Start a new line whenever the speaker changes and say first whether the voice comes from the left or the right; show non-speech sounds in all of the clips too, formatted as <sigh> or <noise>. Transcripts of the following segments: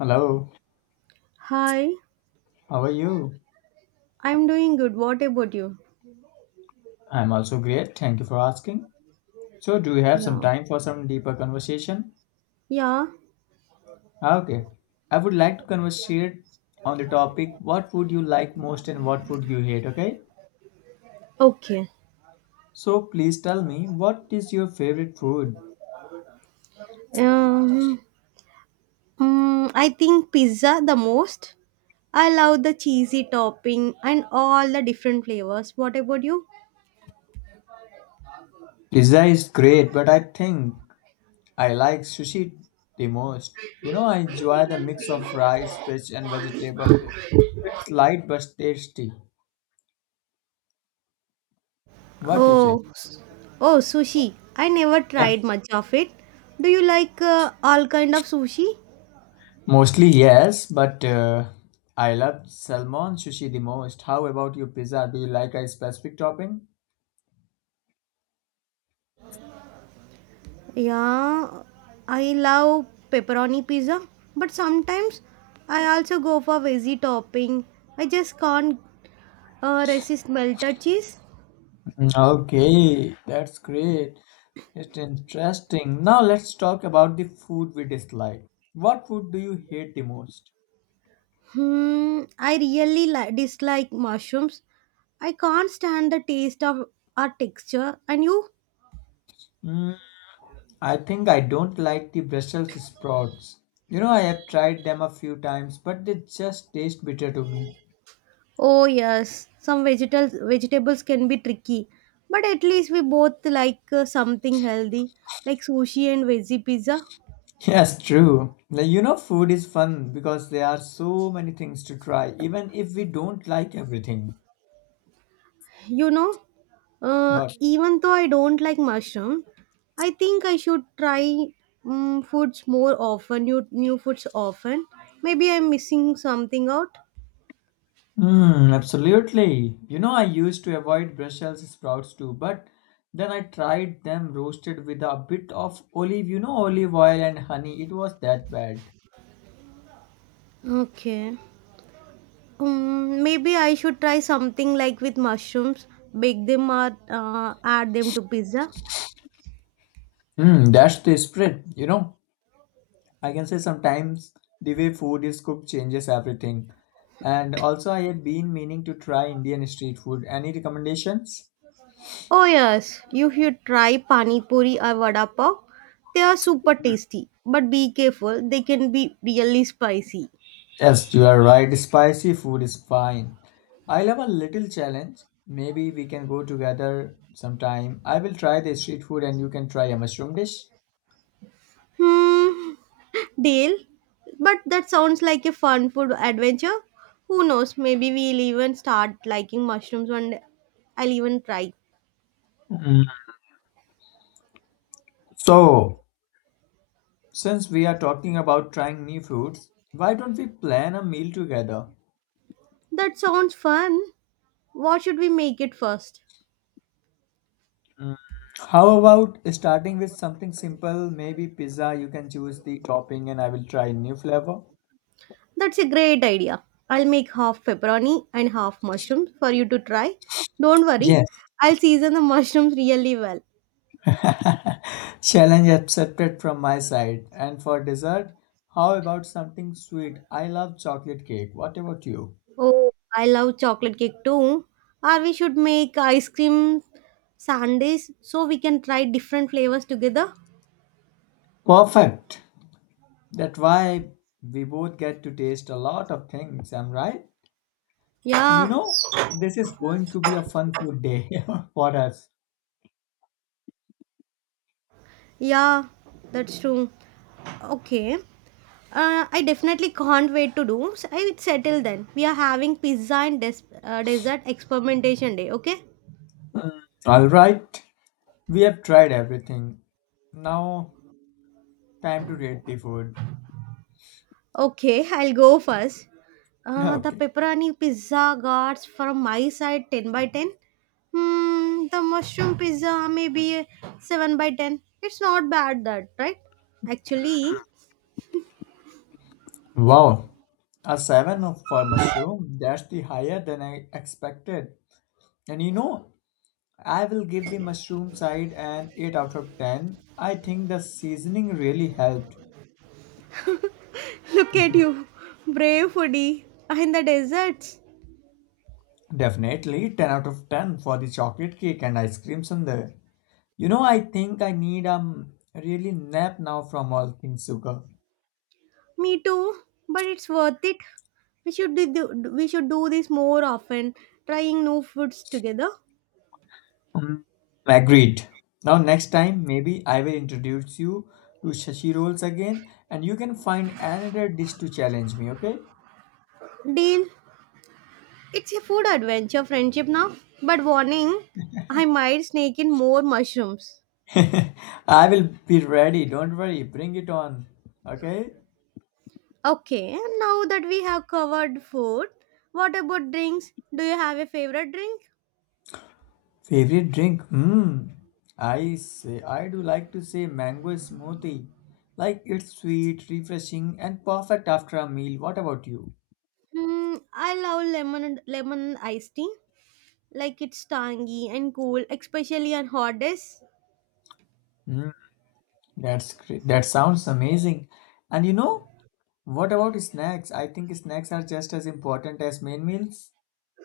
left: Hello,
right: Hi,
left: how are you?
right: I'm doing good. What about you?
left: I'm also great. Thank you for asking. So, do you have some
right: Yeah.
left: time for some deeper conversation?
right: Yeah.
left: Okay. I would like to conversate on the topic what would you like most and what would you hate, okay?
right: Okay.
left: So, please tell me what is your favorite food?
right: Um, I think pizza the most. I love the cheesy topping and all the different flavors. What about you?
left: Pizza is great, but I think I like sushi the most. You know, I enjoy the mix of rice, fish and vegetable. It's light but tasty. What you say?
right: Oh, s- oh, sushi. I never
left: Yeah.
right: tried much of it. Do you like all kind of sushi?
left: Mostly yes, but I love salmon sushi the most. How about your pizza? Do you like a specific topping?
right: Yeah, I love pepperoni pizza, but sometimes I also go for veggie topping. I just can't resist melted cheese.
left: Okay, that's great. It's interesting. Now let's talk about the food we dislike. What food do you hate the most?
right: I really dislike mushrooms. I can't stand the taste of or texture. And you?
left: Mm, I think I don't like the Brussels sprouts. You know, I have tried them a few times, but they just taste bitter to me.
right: Oh yes, some vegetables can be tricky, but at least we both like something healthy, like sushi and veggie pizza.
left: Yes, true. Like, you know, food is fun because there are so many things to try, even if we don't like everything.
right: You know,
left: What?
right: Even though I don't like mushroom, I think I should try foods more often, new foods often. Maybe I'm missing something out.
left: Absolutely. You know, I used to avoid Brussels sprouts too, but then I tried them roasted with a bit of olive, you know, olive oil and honey. It was that bad.
right: Okay. Maybe I should try something like with mushrooms, bake them or add them to pizza.
left: That's the spirit. You know, I can say sometimes the way food is cooked changes everything. And also, I have been meaning to try Indian street food. Any recommendations?
right: Oh yes, you should try pani puri or vada pav. They are super tasty, but be careful, they can be really spicy.
left: Yes, you are right. Spicy food is fine. I love a little challenge. Maybe we can go together sometime. I will try the street food and you can try a mushroom dish.
right: Hmm, Deal. But that sounds like a fun food adventure. Who knows, maybe we'll even start liking mushrooms one day. I'll even try.
left: Mm. So, since we are talking about trying new foods, why don't we plan a meal together?
right: That sounds fun. What should we make it first?
left: Mm. How about starting with something simple? Maybe pizza. You can choose the topping and I will try new flavor.
right: That's a great idea. I'll make half pepperoni and half mushrooms for you to try. Don't worry,
left: Yes.
right: I'll season the mushrooms really well.
left: <laughs> Challenge accepted from my side. And for dessert, how about something sweet? I love chocolate cake. What about you?
right: Oh, I love chocolate cake too. Or we should make ice cream sundaes so we can try different flavors together.
left: Perfect. That's why we both get to taste a lot of things, am right? And you
right: Yeah,
left: know, this is going to be a fun food day <laughs> for us.
right: yeah, that's true. Okay. I definitely can't wait to do. So I will settle then. We are having pizza and dessert experimentation day, okay?
left: All right. We have tried everything. Now, time to rate the food.
right: Okay, I'll go first.
left: <laughs>
right: The
left: Okay.
right: pepperoni pizza got from my side 10 by 10. The mushroom pizza maybe a 7 by 10. It's not bad that, right? Actually,
left: Wow. A 7 for mushroom. That's the higher than I expected. And you know, I will give the mushroom side an 8 out of 10. I think the seasoning really helped.
right: <laughs> look at you, brave foodie in the deserts.
left: Definitely 10 out of 10 for the chocolate cake and ice cream sundae. You know, I think I need a really nap now from all things sugar.
right: Me too, but it's worth it. We should we should do this more often, trying new foods together.
left: Mm, Agreed. Now, next time, maybe I will introduce you to shashi rolls again and you can find another dish to challenge me, okay?
right: Deal. It's a food adventure friendship now, but warning, I might sneak in more mushrooms.
left: <laughs> I will be ready. Don't worry. Bring it on. Okay?
right: Okay, now that we have covered food, what about drinks? Do you have a favorite drink?
left: Favorite drink? Hmm. I say I do like to say mango smoothie. Like it's sweet, refreshing, and perfect after a meal. What about you?
right: I love lemon iced tea. Like it's tangy and cool, especially on hot days.
left: Hmm. That's great. That sounds amazing. And you know, what about snacks? I think snacks are just as important as main meals.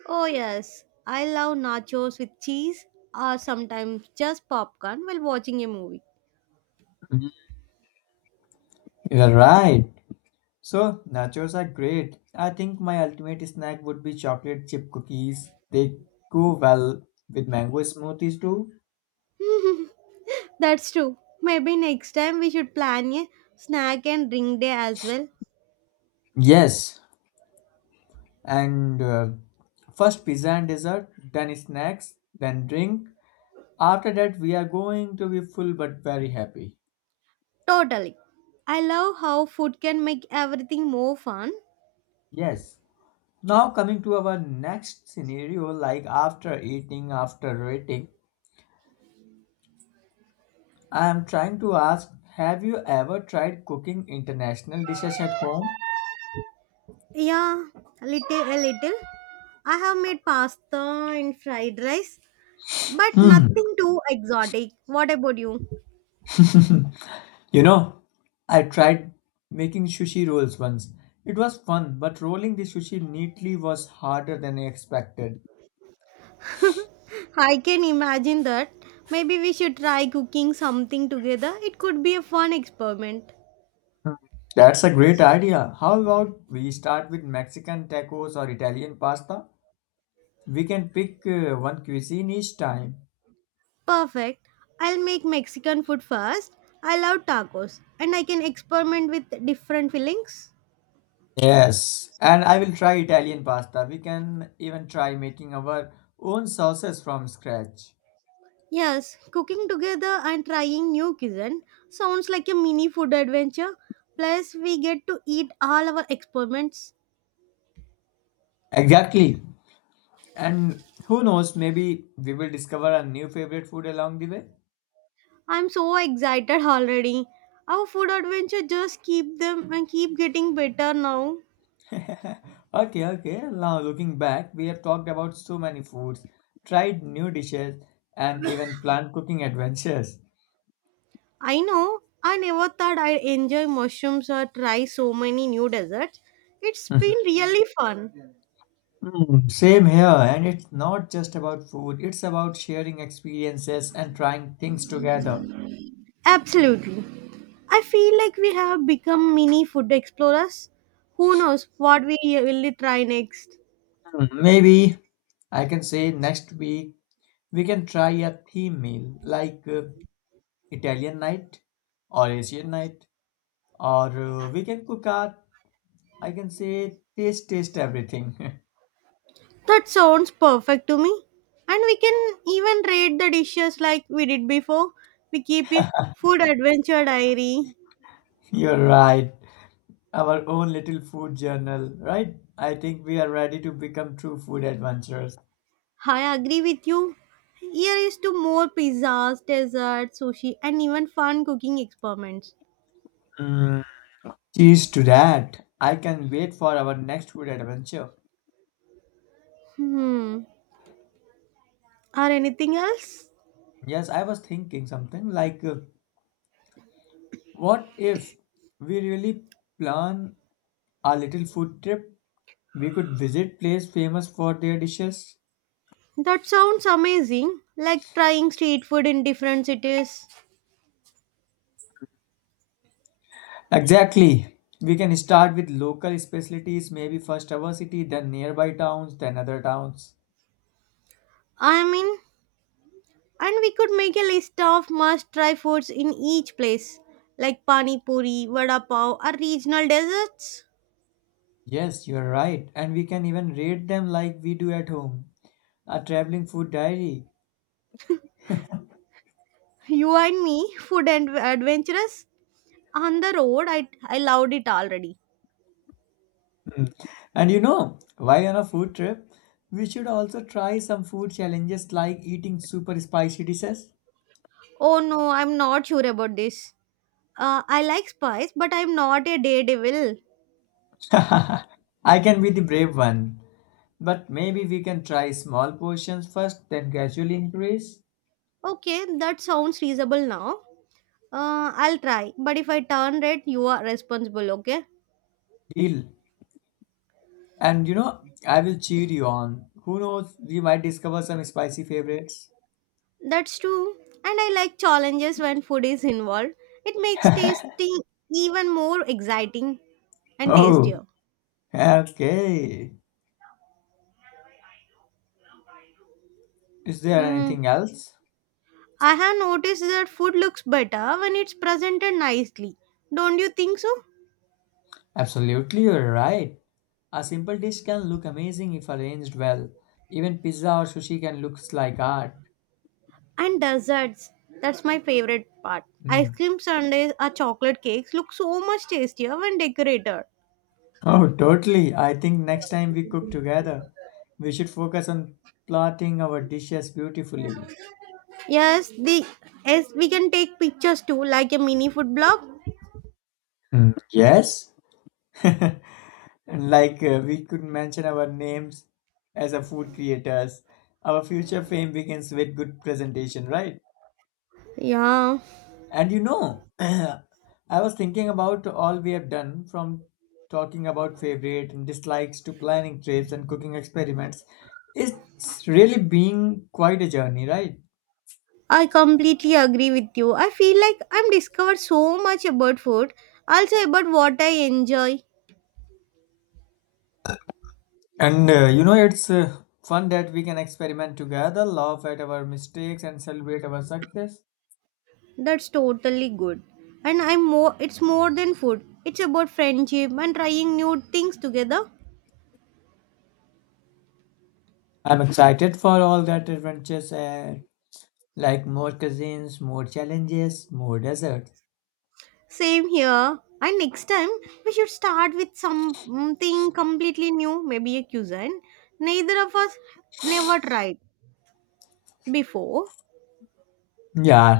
right: Oh yes, I love nachos with cheese or sometimes just popcorn while watching a movie.
left: Mhm. You're right. So nachos are great. I think my ultimate snack would be chocolate chip cookies. They go well with mango smoothies too.
right: <laughs> That's true. Maybe next time we should plan a snack and drink day as well.
left: Yes, and first pizza and dessert then snacks then drink after that we are going to be full but very happy.
right: Totally. I love how food can make everything more fun.
left: Yes, now coming to our next scenario, like after eating, after waiting, I am trying to ask, have you ever tried cooking international dishes at home?
right: Yeah, little a little. I have made pasta and fried rice, but
left: Hmm.
right: nothing too exotic. What about you?
left: <laughs> You know, I tried making sushi rolls once. It was fun but rolling the sushi neatly was harder than I expected.
right: I can imagine that. Maybe we should try cooking something together. It could be a fun experiment.
left: Hmm. That's a great idea. How about we start with Mexican tacos or Italian pasta? We can pick one cuisine each time.
right: Perfect. I'll make Mexican food first. I love tacos and I can experiment with different fillings.
left: Yes, and I will try Italian pasta. We can even try making our own sauces from scratch.
right: Yes, cooking together and trying new cuisine sounds like a mini food adventure. Plus, we get to eat all our experiments.
left: Exactly. And who knows, maybe we will discover a new favorite food along the way.
right: I'm so excited already. Our food adventure just keep them and keep getting better now.
left: <laughs> Okay, okay. Now looking back, we have talked about so many foods, tried new dishes, and even planned cooking adventures.
right: I know I never thought I'd enjoy mushrooms or try so many new desserts. It's been
left: <laughs>
right: really fun.
left: Same here, and it's not just about food, it's about sharing experiences and trying things together.
right: Absolutely. I feel like we have become mini food explorers. Who knows what we will try next?
left: Maybe I can say next week we can try a theme meal like Italian night or Asian night, or we can cook our, I can say, taste everything.
right: That sounds perfect to me. And we can even rate the dishes like we did before. We keep a food adventure diary.
left: <laughs> You're right, our own little food journal, right? I think we are ready to become true food adventurers.
right: I agree with you. Here is to more pizzas, desserts, sushi, and even fun cooking experiments.
left: Mm, Cheers to that! I can wait for our next food adventure.
right: Hmm. Or anything else?
left: Yes, I was thinking something like what if we really plan a little food trip? We could visit places famous for their dishes.
right: That sounds amazing. Like trying street food in different cities.
left: Exactly. We can start with local specialties, maybe first our city, then nearby towns, then other towns.
right: I mean, And we could make a list of must try foods in each place, like pani puri, vada pav, or regional desserts.
left: Yes, you're right. And we can even rate them like we do at home. A traveling food diary.
right: <laughs> You and me, food and adventurous. On the road, I loved it already.
left: Mm. And you know, while on a food trip, we should also try some food challenges like eating super spicy dishes.
right: Oh no, I'm not sure about this. I like spice, but I'm not a daredevil.
left: <laughs> I can be the brave one, but maybe we can try small portions first, then gradually increase.
right: Okay, that sounds reasonable now. I'll try, but if I turn red, you are responsible, okay?
left: Deal. And you know, I will cheer you on. Who knows, we might discover some spicy favorites.
right: That's true. And I like challenges when food is involved. It makes tasting even more exciting and
left: Oh,
right: tastier.
left: okay. Is there
right: Mm.
left: anything else?
right: I have noticed that food looks better when it's presented nicely. Don't you think so?
left: Absolutely, you're right. A simple dish can look amazing if arranged well. Even pizza or sushi can look like art.
right: And desserts. That's my favorite part. Ice
left: Mm.
right: cream sundaes or chocolate cakes look so much tastier when decorated.
left: Oh, totally. I think next time we cook together, we should focus on plotting our dishes beautifully.
right: Yes, the yes, we can take pictures too, like a mini food blog.
left: Mm. Yes? <laughs> Like we could mention our names as a food creators. Our future fame begins with good presentation, right?
right: Yeah.
left: And you know, <clears throat> I was thinking about all we have done from talking about favorite and dislikes to planning trips and cooking experiments. It's really been quite a journey, right?
right: I completely agree with you. I feel like I'm discovered so much about food, also about what I enjoy.
left: And you know, it's fun that we can experiment together, laugh at our mistakes, and celebrate our success.
right: That's totally good. And I'm more It's more than food. It's about friendship and trying new things together.
left: I'm excited for all that adventures, like more cuisines, more challenges, more desserts.
right: Same here. And next time we should start with something completely new, maybe a cuisine. Neither of us never tried before.
left: Yeah,